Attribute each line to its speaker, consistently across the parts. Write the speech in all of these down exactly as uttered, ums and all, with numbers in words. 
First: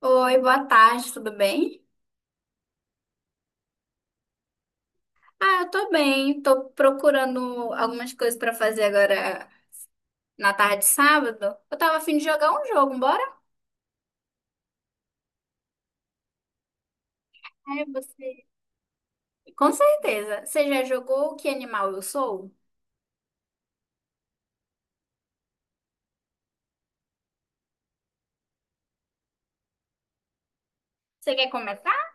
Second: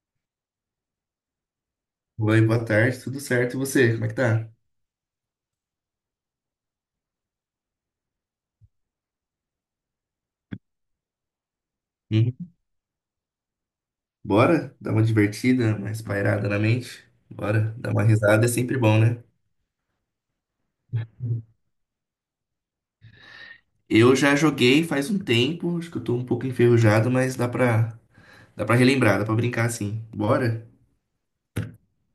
Speaker 1: Oi, boa tarde, tudo bem?
Speaker 2: Oi, boa tarde, tudo certo? E você, como é que tá?
Speaker 1: Ah, eu tô bem. Tô procurando algumas coisas pra fazer agora na tarde de sábado. Eu tava a fim de jogar
Speaker 2: Uhum.
Speaker 1: um jogo, bora?
Speaker 2: Bora dar uma divertida, mais pairada na mente? Bora,
Speaker 1: É,
Speaker 2: dar uma
Speaker 1: você.
Speaker 2: risada é sempre bom, né?
Speaker 1: Com certeza. Você já jogou Que Animal Eu Sou?
Speaker 2: Eu já joguei faz um tempo, acho que eu tô um pouco enferrujado, mas dá pra, dá pra relembrar, dá pra brincar assim. Bora?
Speaker 1: Você quer começar?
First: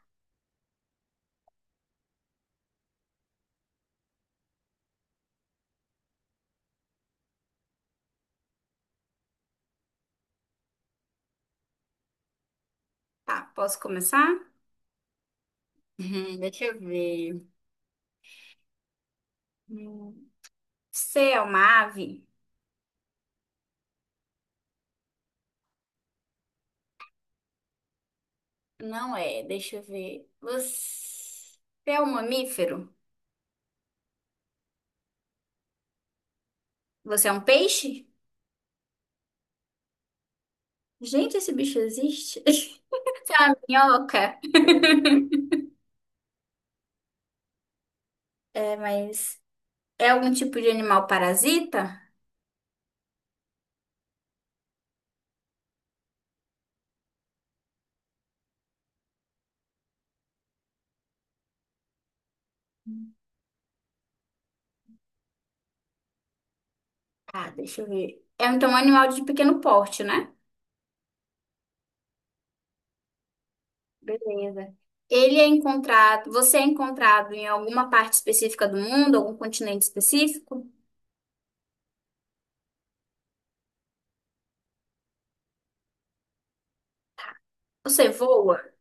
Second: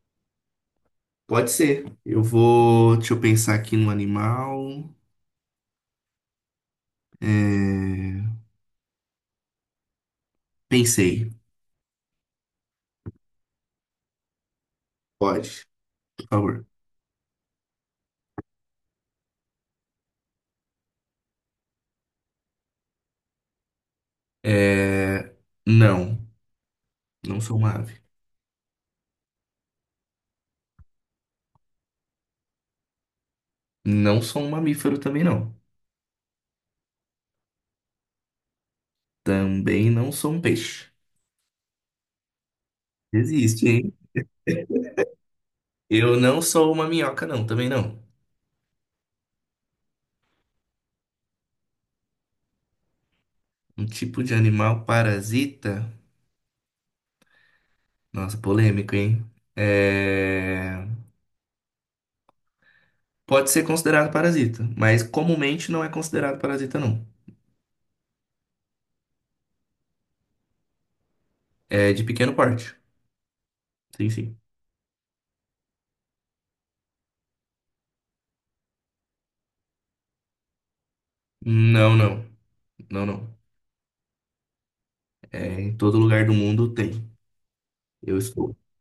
Speaker 2: Pode ser. Eu vou. Deixa eu pensar aqui no animal. É, Pensei.
Speaker 1: Tá, posso começar?
Speaker 2: Pode, por
Speaker 1: Hum, deixa
Speaker 2: favor.
Speaker 1: eu ver. Hum, Você é uma ave?
Speaker 2: É... Não, não sou uma ave.
Speaker 1: Não é, deixa eu ver. Você é um mamífero?
Speaker 2: Não sou um mamífero também, não.
Speaker 1: Você é um peixe?
Speaker 2: Também não sou um peixe.
Speaker 1: Gente, esse bicho existe? Você é uma
Speaker 2: Existe, hein?
Speaker 1: minhoca?
Speaker 2: Eu não sou uma minhoca, não, também não.
Speaker 1: É, mas é algum tipo de animal parasita?
Speaker 2: Um tipo de animal parasita. Nossa, polêmico, hein? É... Pode ser considerado parasita, mas comumente não é considerado parasita, não.
Speaker 1: Ah, deixa eu ver. É então um animal de pequeno porte, né?
Speaker 2: É de pequeno porte. Sim, sim.
Speaker 1: Beleza. Ele é encontrado, você é encontrado em alguma parte específica do mundo, algum continente específico?
Speaker 2: Não, não. Não, não. É, em todo lugar do mundo tem.
Speaker 1: Você
Speaker 2: Eu estou.
Speaker 1: voa?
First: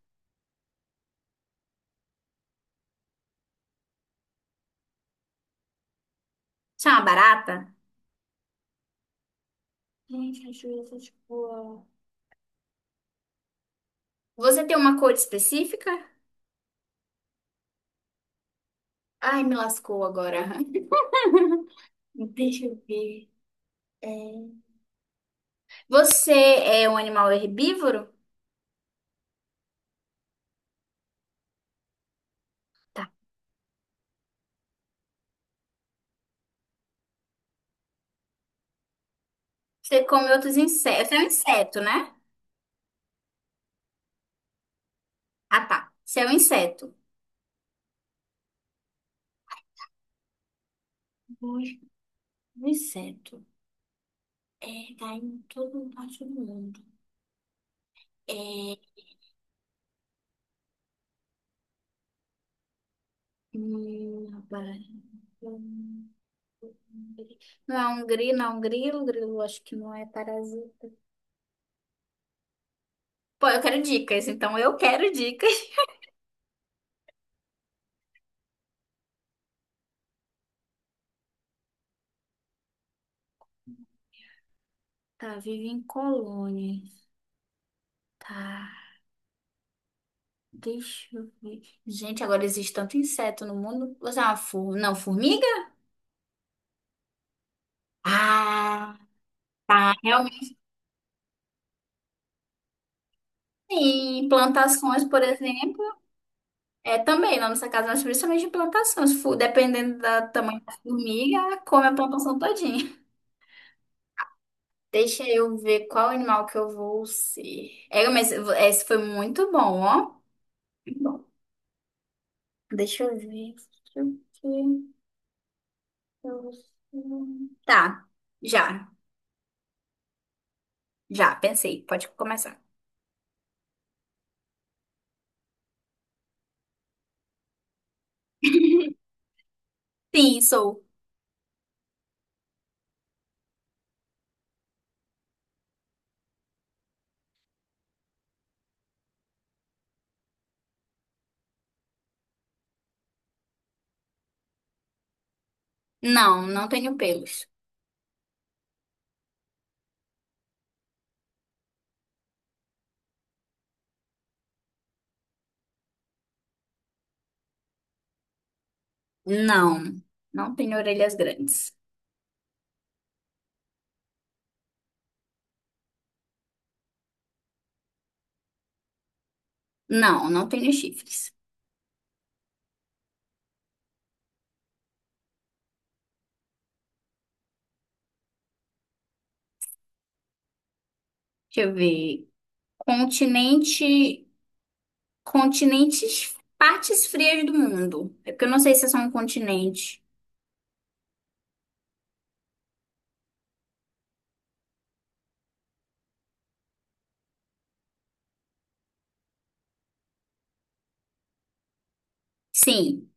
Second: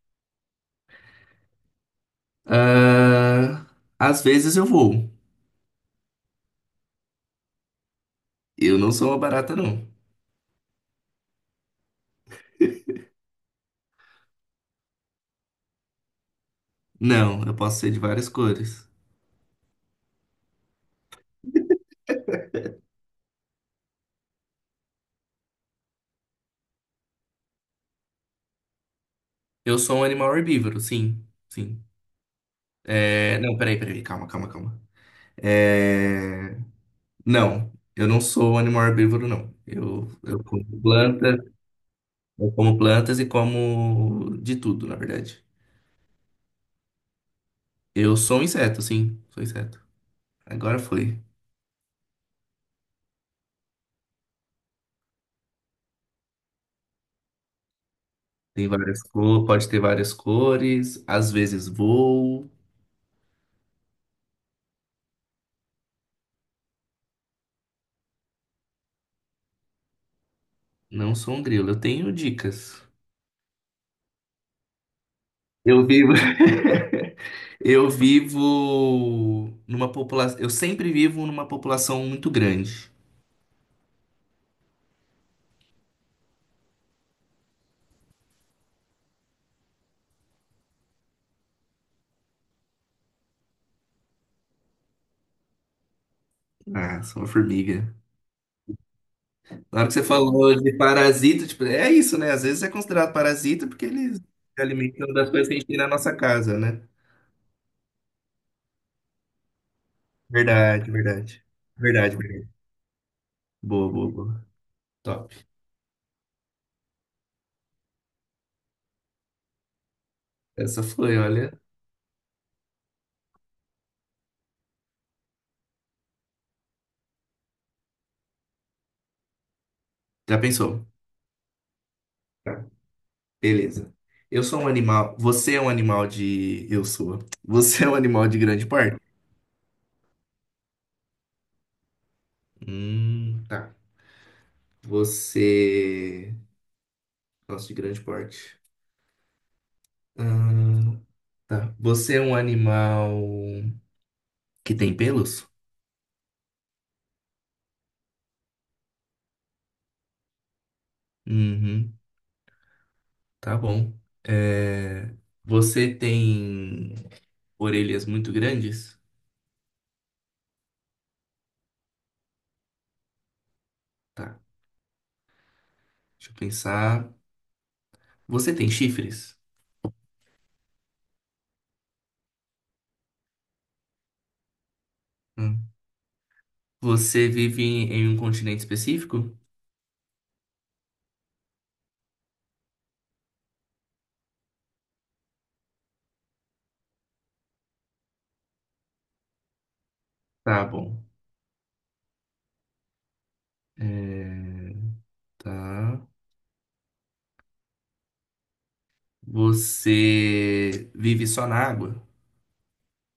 Speaker 2: Ah, às vezes eu vou.
Speaker 1: Você é uma barata?
Speaker 2: Eu não sou uma barata, não.
Speaker 1: Gente, deixa eu ver se eu te voa. Você tem uma cor específica?
Speaker 2: Não, eu posso ser de várias cores.
Speaker 1: Ai, me lascou agora. Deixa eu ver. É, Você é um animal herbívoro?
Speaker 2: Eu sou um animal herbívoro, sim. Sim.
Speaker 1: Tá.
Speaker 2: É... Não, peraí, peraí. Calma, calma, calma. É, Não, eu não sou um animal herbívoro, não.
Speaker 1: Você
Speaker 2: Eu,
Speaker 1: come
Speaker 2: eu
Speaker 1: outros
Speaker 2: como
Speaker 1: insetos. Você é um
Speaker 2: planta,
Speaker 1: inseto, né?
Speaker 2: eu como plantas e como de tudo, na verdade.
Speaker 1: Ah, tá. Você é um inseto.
Speaker 2: Eu sou um inseto, sim, sou inseto. Agora foi.
Speaker 1: Hoje, um inseto é, tá em todo parte do mundo.
Speaker 2: Tem
Speaker 1: É,
Speaker 2: várias cores, pode ter várias cores, às vezes voo.
Speaker 1: hum, rapaz, hum, não é um grilo, não é um grilo, grilo acho que não é parasita.
Speaker 2: Não sou um grilo, eu tenho dicas.
Speaker 1: Pô, eu quero dicas, então eu quero dicas.
Speaker 2: Eu vivo, eu vivo numa população, eu sempre vivo numa população muito grande.
Speaker 1: Tá, vive em colônias. Tá, deixa eu ver. Gente, agora existe tanto inseto no mundo. Você é uma fu- não, formiga?
Speaker 2: Ah, sou uma formiga.
Speaker 1: Ah,
Speaker 2: Na hora que
Speaker 1: tá,
Speaker 2: você falou
Speaker 1: realmente.
Speaker 2: de parasita, tipo, é isso, né? Às vezes é considerado parasita porque eles
Speaker 1: Em
Speaker 2: se
Speaker 1: plantações,
Speaker 2: alimentam
Speaker 1: por
Speaker 2: das coisas que a gente tem
Speaker 1: exemplo.
Speaker 2: na nossa casa, né?
Speaker 1: É, também, na nossa casa, nós principalmente de plantação. Se for, dependendo do tamanho da
Speaker 2: Verdade,
Speaker 1: formiga,
Speaker 2: verdade.
Speaker 1: ela come a
Speaker 2: Verdade,
Speaker 1: plantação
Speaker 2: verdade.
Speaker 1: todinha.
Speaker 2: Boa, boa, boa.
Speaker 1: Deixa
Speaker 2: Top.
Speaker 1: eu ver qual animal que eu vou ser. É, mas esse foi muito bom, ó.
Speaker 2: Essa foi,
Speaker 1: Bom,
Speaker 2: olha.
Speaker 1: deixa eu ver o que eu vou ser. Tá, já,
Speaker 2: Já pensou?
Speaker 1: já, pensei. Pode começar.
Speaker 2: Tá. Beleza. Eu sou um animal. Você é um animal de. Eu sou. Você é um animal de grande porte?
Speaker 1: Sim, sou.
Speaker 2: Hum, tá. Você. Nossa, de grande porte. Hum, tá. Você é um animal que tem pelos?
Speaker 1: Não, não tenho pelos.
Speaker 2: Uhum. Tá bom. É, Você tem orelhas muito grandes?
Speaker 1: Não, não tenho orelhas grandes.
Speaker 2: Tá, deixa eu pensar. Você tem chifres?
Speaker 1: Não, não tenho chifres.
Speaker 2: Hum. Você vive em em um continente específico?
Speaker 1: Deixa eu ver. Continente. Continentes, partes frias do mundo. É porque eu não sei se é só um continente.
Speaker 2: Tá bom. É, Tá. Você vive só na água?
Speaker 1: Sim.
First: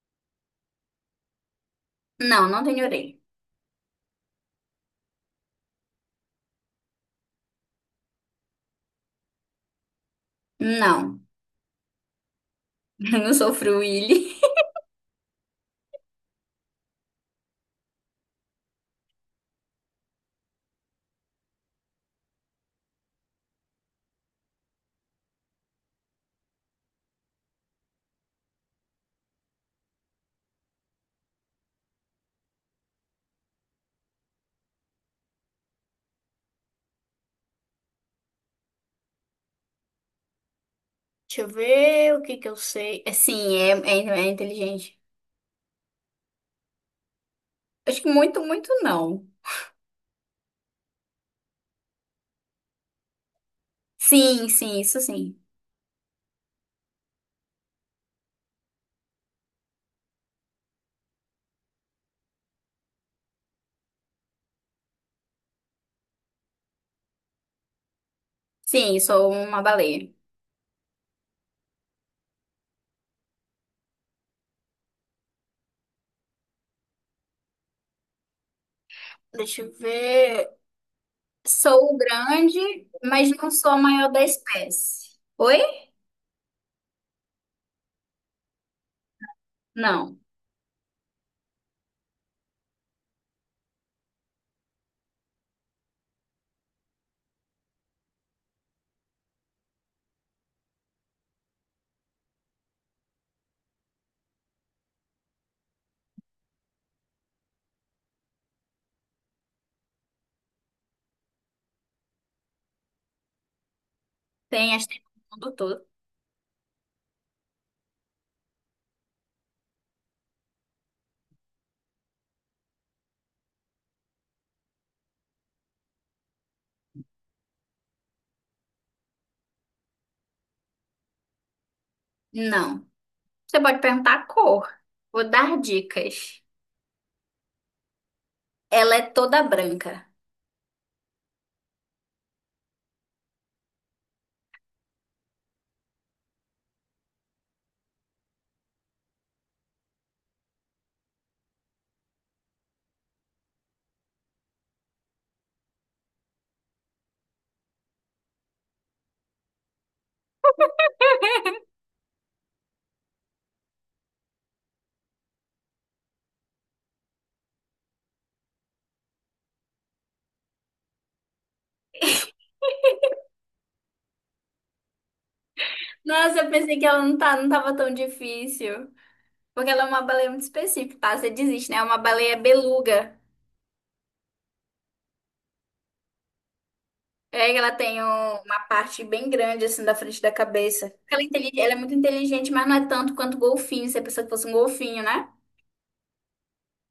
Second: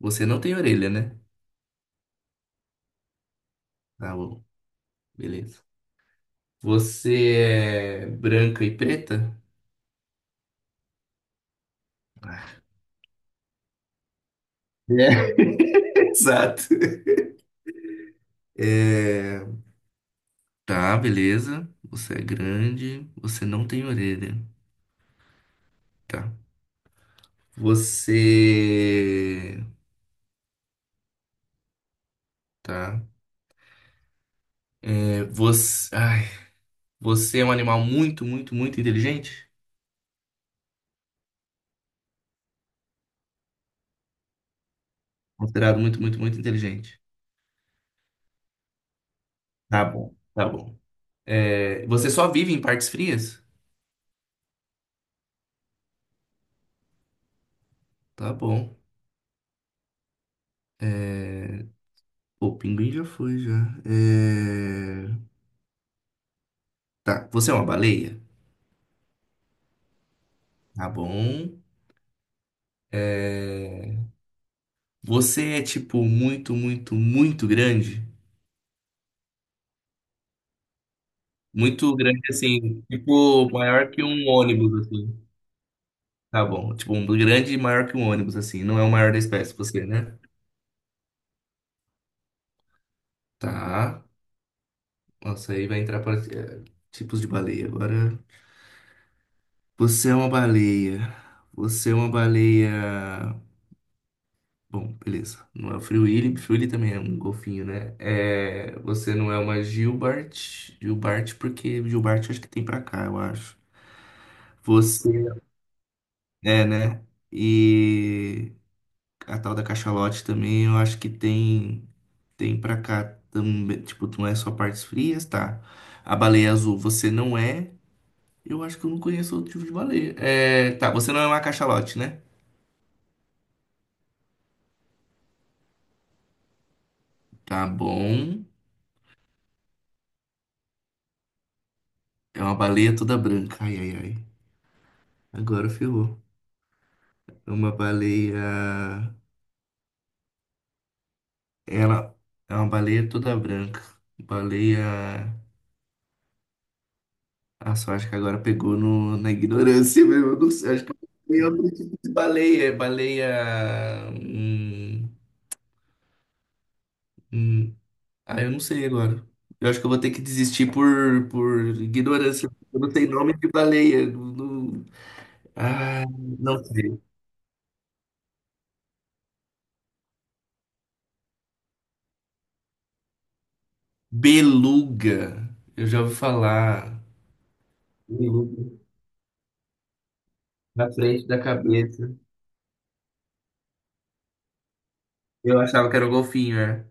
Speaker 2: Você não tem orelha, né?
Speaker 1: Não, não tenho orelha.
Speaker 2: Tá bom, beleza. Você é branca e preta?
Speaker 1: Não,
Speaker 2: É.
Speaker 1: eu não sou fruíli.
Speaker 2: Exato. É, Tá, beleza. Você é grande, você não tem orelha. Tá. Você. Tá. É, Você. Ai, você é um animal muito, muito, muito inteligente?
Speaker 1: Deixa eu ver o que que eu sei. É, sim, é, é, é inteligente.
Speaker 2: Considerado muito, muito, muito inteligente.
Speaker 1: Acho que muito, muito não.
Speaker 2: Tá bom, tá bom. É, Você só vive em partes frias?
Speaker 1: Sim, sim, isso sim.
Speaker 2: Tá bom. O pinguim já foi, já. É, Tá. Você é uma baleia?
Speaker 1: Sim, sou uma baleia.
Speaker 2: Tá bom. É, Você é, tipo, muito, muito, muito grande?
Speaker 1: Deixa eu ver.
Speaker 2: Muito
Speaker 1: Sou
Speaker 2: grande,
Speaker 1: grande,
Speaker 2: assim.
Speaker 1: mas
Speaker 2: Tipo,
Speaker 1: não sou a
Speaker 2: maior que
Speaker 1: maior da
Speaker 2: um ônibus,
Speaker 1: espécie.
Speaker 2: assim.
Speaker 1: Oi?
Speaker 2: Tá bom. Tipo, um grande e maior que um ônibus, assim. Não é o maior da espécie, você, né?
Speaker 1: Não.
Speaker 2: Tá. Nossa, aí vai entrar para eh, tipos de baleia. Agora, você é uma baleia. Você é uma baleia. Bom, beleza. Não é o Free Willy. Free Willy também é um golfinho, né? É... Você não é uma Gilbert. Gilbert, porque Gilbert acho que tem pra cá, eu acho.
Speaker 1: Tem as tem no
Speaker 2: Você
Speaker 1: mundo todo.
Speaker 2: é, né? E a tal da cachalote também, eu acho que tem tem pra cá também, tipo, não é só partes frias, tá? A baleia azul, você não é. Eu acho que eu não conheço outro tipo de baleia. É, tá, você não é uma cachalote, né?
Speaker 1: Não. Você pode perguntar a cor. Vou dar dicas.
Speaker 2: Tá bom.
Speaker 1: Ela é toda branca.
Speaker 2: É uma baleia toda branca. Ai, ai, ai. Agora ferrou. É uma baleia. Ela é uma baleia toda branca. Baleia. Ah, só acho que agora pegou no... na ignorância mesmo. Eu não sei. Acho que é outro tipo de baleia. É Baleia. Hum... hum. Ah, eu não sei agora. Eu acho que eu vou ter que desistir por, por ignorância. Eu não tenho nome de baleia. Não- não- Ah,
Speaker 1: Nossa, eu
Speaker 2: não
Speaker 1: pensei que
Speaker 2: sei.
Speaker 1: ela não tá, não tava tão difícil. Porque ela é uma baleia muito específica, tá? Você desiste, né? É uma baleia beluga.
Speaker 2: Beluga. Eu já ouvi falar.
Speaker 1: É que ela tem um- uma
Speaker 2: Beluga
Speaker 1: parte bem grande, assim, da frente da
Speaker 2: na
Speaker 1: cabeça. Ela é,
Speaker 2: frente da
Speaker 1: intelig- ela é muito
Speaker 2: cabeça.
Speaker 1: inteligente, mas não é tanto quanto golfinho. Você pensou que fosse um golfinho, né?
Speaker 2: Eu achava que era o golfinho, é.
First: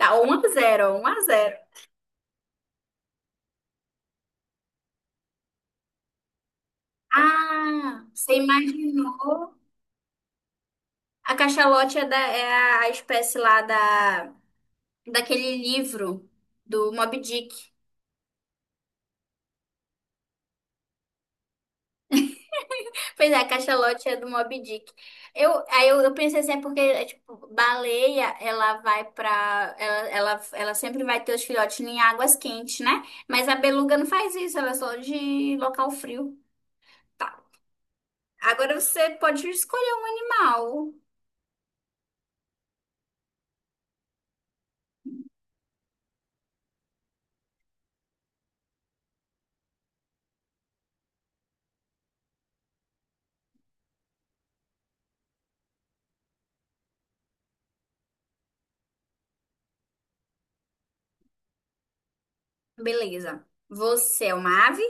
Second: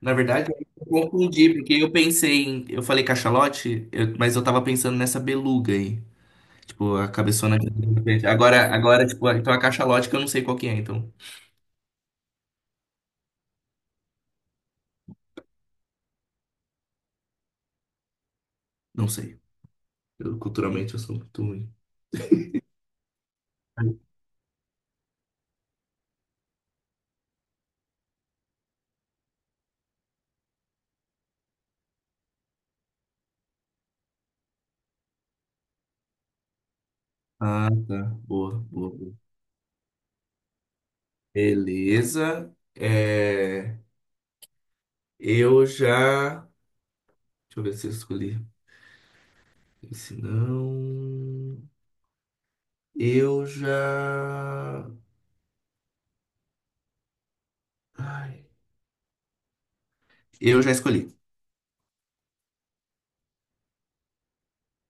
Speaker 2: Na
Speaker 1: um a
Speaker 2: verdade, eu
Speaker 1: zero, um a
Speaker 2: confundi,
Speaker 1: zero.
Speaker 2: porque eu pensei em. Eu falei cachalote, eu- mas eu tava pensando nessa beluga aí. Tipo, a cabeçona que tem na
Speaker 1: Ah,
Speaker 2: frente.
Speaker 1: você
Speaker 2: Agora, agora, tipo, então
Speaker 1: imaginou?
Speaker 2: a cachalote que eu não sei qual que é, então.
Speaker 1: A cachalote é, da, é a a espécie lá da, daquele livro do Moby Dick.
Speaker 2: Não sei. Eu, culturalmente eu sou muito ruim.
Speaker 1: Pois é, a Cachalote é do Moby Dick. Eu, aí eu, eu pensei assim, é porque, é, tipo, baleia, ela vai pra... Ela, ela, ela sempre vai ter os filhotes em águas quentes, né? Mas a beluga não faz isso, ela é só de local frio. Tá.
Speaker 2: Ah, tá. Boa,
Speaker 1: Agora
Speaker 2: boa,
Speaker 1: você
Speaker 2: boa.
Speaker 1: pode escolher um animal.
Speaker 2: Beleza. É, eu já. Deixa eu ver se eu escolhi Se não, eu já. Ai, eu já escolhi.
Speaker 1: Beleza. Você é uma ave?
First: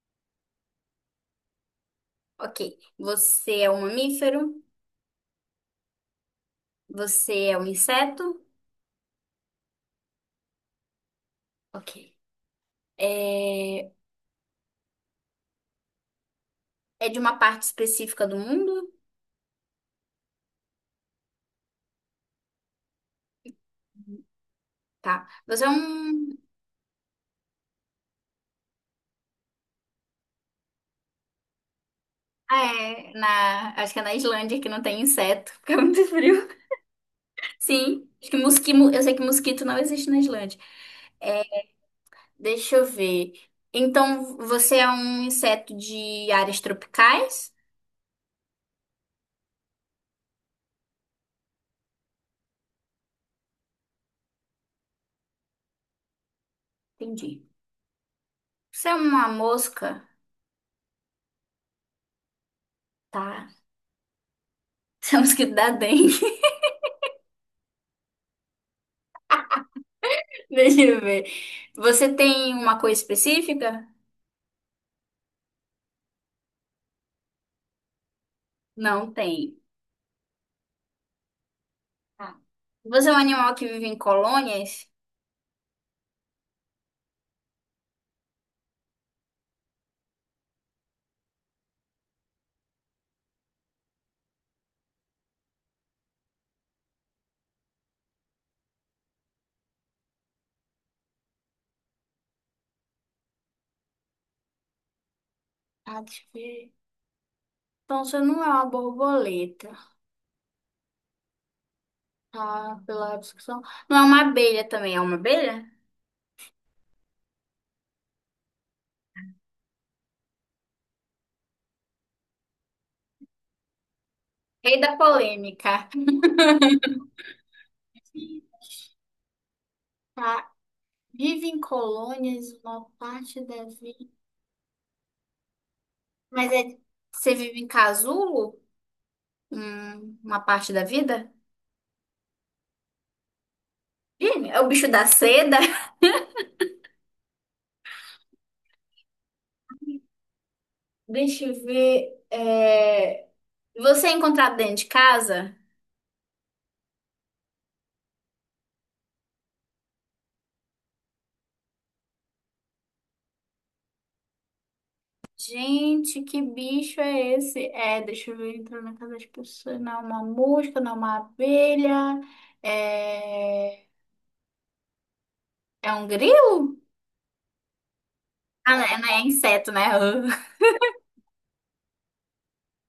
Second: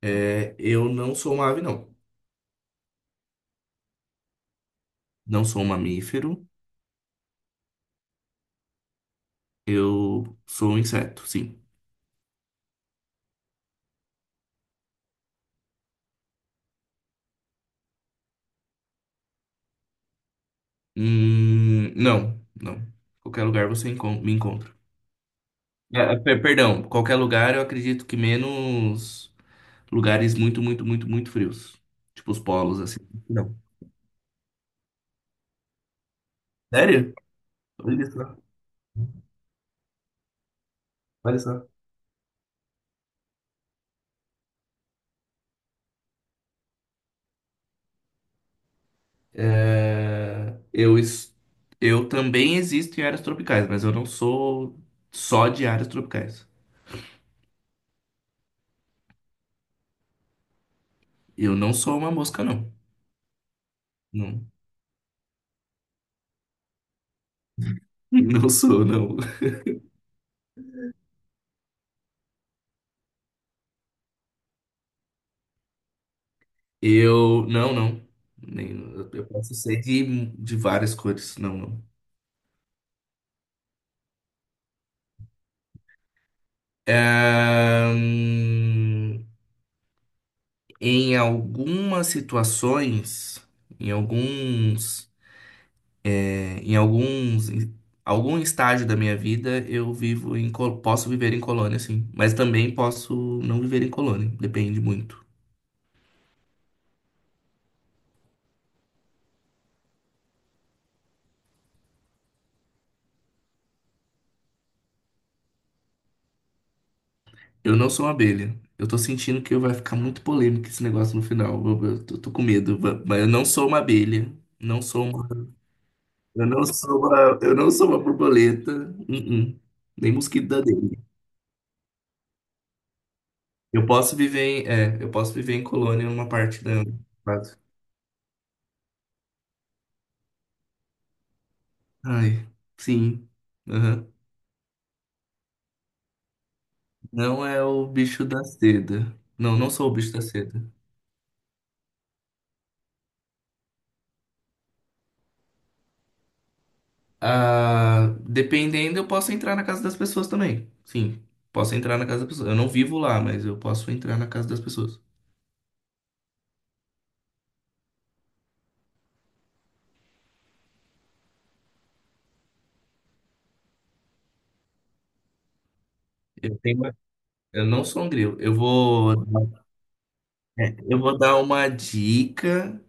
Speaker 2: É, eu não sou uma ave, não.
Speaker 1: Ok. Você é um mamífero?
Speaker 2: Não sou um mamífero.
Speaker 1: Você é um inseto?
Speaker 2: Eu sou um inseto, sim.
Speaker 1: Ok. É, é de uma parte específica do mundo?
Speaker 2: Hum, não, não. Qualquer lugar você encon- me encontra.
Speaker 1: Tá. Você é
Speaker 2: É, é,
Speaker 1: um
Speaker 2: per- perdão, qualquer lugar eu acredito que menos lugares muito, muito, muito, muito frios. Tipo os polos, assim.
Speaker 1: é,
Speaker 2: Não.
Speaker 1: na, acho que é na Islândia que não tem inseto, porque é muito frio.
Speaker 2: Sério? Olha
Speaker 1: Sim, acho que
Speaker 2: só,
Speaker 1: mosquito, eu sei que mosquito não existe na Islândia.
Speaker 2: olha
Speaker 1: É,
Speaker 2: só.
Speaker 1: deixa eu ver. Então, você é um inseto de áreas tropicais?
Speaker 2: É, eu, es- eu também existo em áreas tropicais, mas eu não sou só de áreas tropicais.
Speaker 1: Entendi. Você é uma mosca?
Speaker 2: Eu não sou uma mosca, não.
Speaker 1: Tá.
Speaker 2: Não,
Speaker 1: Você é um mosquito da dengue.
Speaker 2: não sou, não.
Speaker 1: Deixa eu ver. Você tem uma cor específica?
Speaker 2: Eu. Não, não. Nem- eu
Speaker 1: Não
Speaker 2: eu posso
Speaker 1: tem.
Speaker 2: ser de, de várias cores. Não, não.
Speaker 1: Tá. Você é um animal que vive em colônias?
Speaker 2: Ahn, em algumas situações, em alguns. É, em alguns, em algum estágio da minha vida, eu vivo em, co- posso viver em colônia, sim. Mas também posso não viver em colônia, depende muito.
Speaker 1: Ah, deixa eu ver. Então, você não é uma borboleta. Ah, pela discussão. Não é uma abelha também, é uma abelha?
Speaker 2: Eu não sou uma abelha. Eu tô sentindo que vai ficar muito polêmico esse negócio no final. Eu, eu tô, tô com medo. Va- Mas eu não sou uma abelha.
Speaker 1: Rei
Speaker 2: Não
Speaker 1: da
Speaker 2: sou uma,
Speaker 1: polêmica.
Speaker 2: eu não sou uma, eu não sou uma borboleta. Uh-uh. Nem
Speaker 1: Tá.
Speaker 2: mosquito da dengue.
Speaker 1: Vive em colônias uma parte da
Speaker 2: Eu
Speaker 1: vida.
Speaker 2: posso viver em, é, eu posso viver em colônia numa
Speaker 1: Mas
Speaker 2: parte da.
Speaker 1: é, você vive em casulo? Hum, uma parte da vida?
Speaker 2: Ai, sim.
Speaker 1: Ih, é o bicho da seda?
Speaker 2: Não é o bicho da seda. Não, não sou o bicho da seda.
Speaker 1: Deixa eu ver. é, Você é encontrado dentro de casa?
Speaker 2: Ah, dependendo, eu posso entrar na casa das pessoas também. Sim, posso entrar na casa das pessoas. Eu não vivo lá, mas eu posso entrar na casa das pessoas.
Speaker 1: Gente, que bicho é esse? É, deixa eu ver, entrou na casa das pessoas. Não é uma mosca, não é uma abelha. É, é um
Speaker 2: Eu tenho
Speaker 1: grilo?
Speaker 2: uma- Eu não sou um grilo. Eu
Speaker 1: Ah, não, é não
Speaker 2: vou,
Speaker 1: é inseto, né?
Speaker 2: eu vou dar uma dica,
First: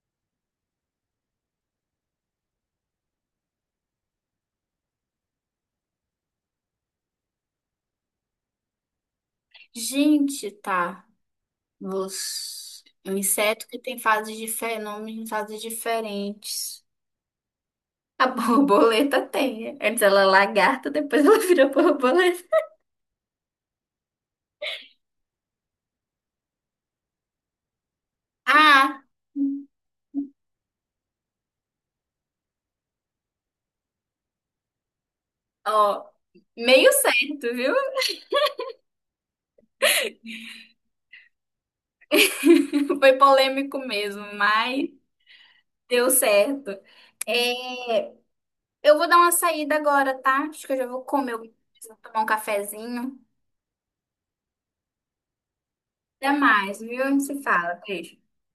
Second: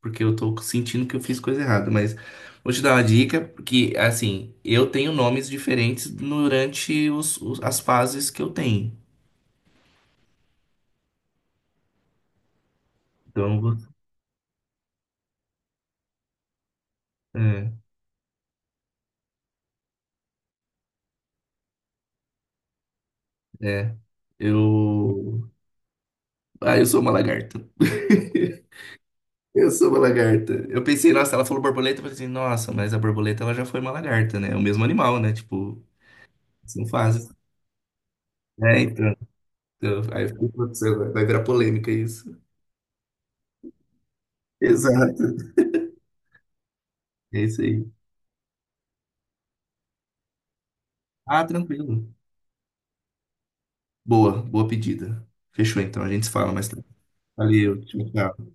Speaker 2: porque eu tô sentindo que eu fiz coisa errada, mas vou te dar uma dica, porque, assim, eu tenho nomes diferentes durante os, os- as fases que eu tenho.
Speaker 1: Gente, tá. Os... Um
Speaker 2: Então, eu
Speaker 1: inseto que tem
Speaker 2: vou-
Speaker 1: fases diferentes, nomes em fases diferentes. A borboleta tem. Antes ela é lagarta, depois ela vira borboleta.
Speaker 2: é, é. Eu Ah, eu sou uma lagarta.
Speaker 1: Ah,
Speaker 2: Eu sou uma lagarta. Eu pensei, nossa, ela falou borboleta, eu pensei, nossa, mas a borboleta ela já foi uma lagarta, né? É o mesmo animal, né? Tipo,
Speaker 1: ó,
Speaker 2: são
Speaker 1: meio
Speaker 2: fases.
Speaker 1: certo, viu?
Speaker 2: É, então. Então, Aí eu fiquei, putz, vai vai virar polêmica isso.
Speaker 1: Foi polêmico mesmo, mas
Speaker 2: Exato.
Speaker 1: deu certo.
Speaker 2: É isso aí.
Speaker 1: É, eu vou dar uma saída agora, tá? Acho que eu já vou comer,
Speaker 2: Ah,
Speaker 1: alguma coisa,
Speaker 2: tranquilo.
Speaker 1: tomar um cafezinho.
Speaker 2: Boa, boa pedida. Fechou então, a gente
Speaker 1: Até
Speaker 2: se fala mais
Speaker 1: mais,
Speaker 2: tarde.
Speaker 1: viu? A gente se fala.
Speaker 2: Valeu, tchau,
Speaker 1: Beijo.
Speaker 2: tchau.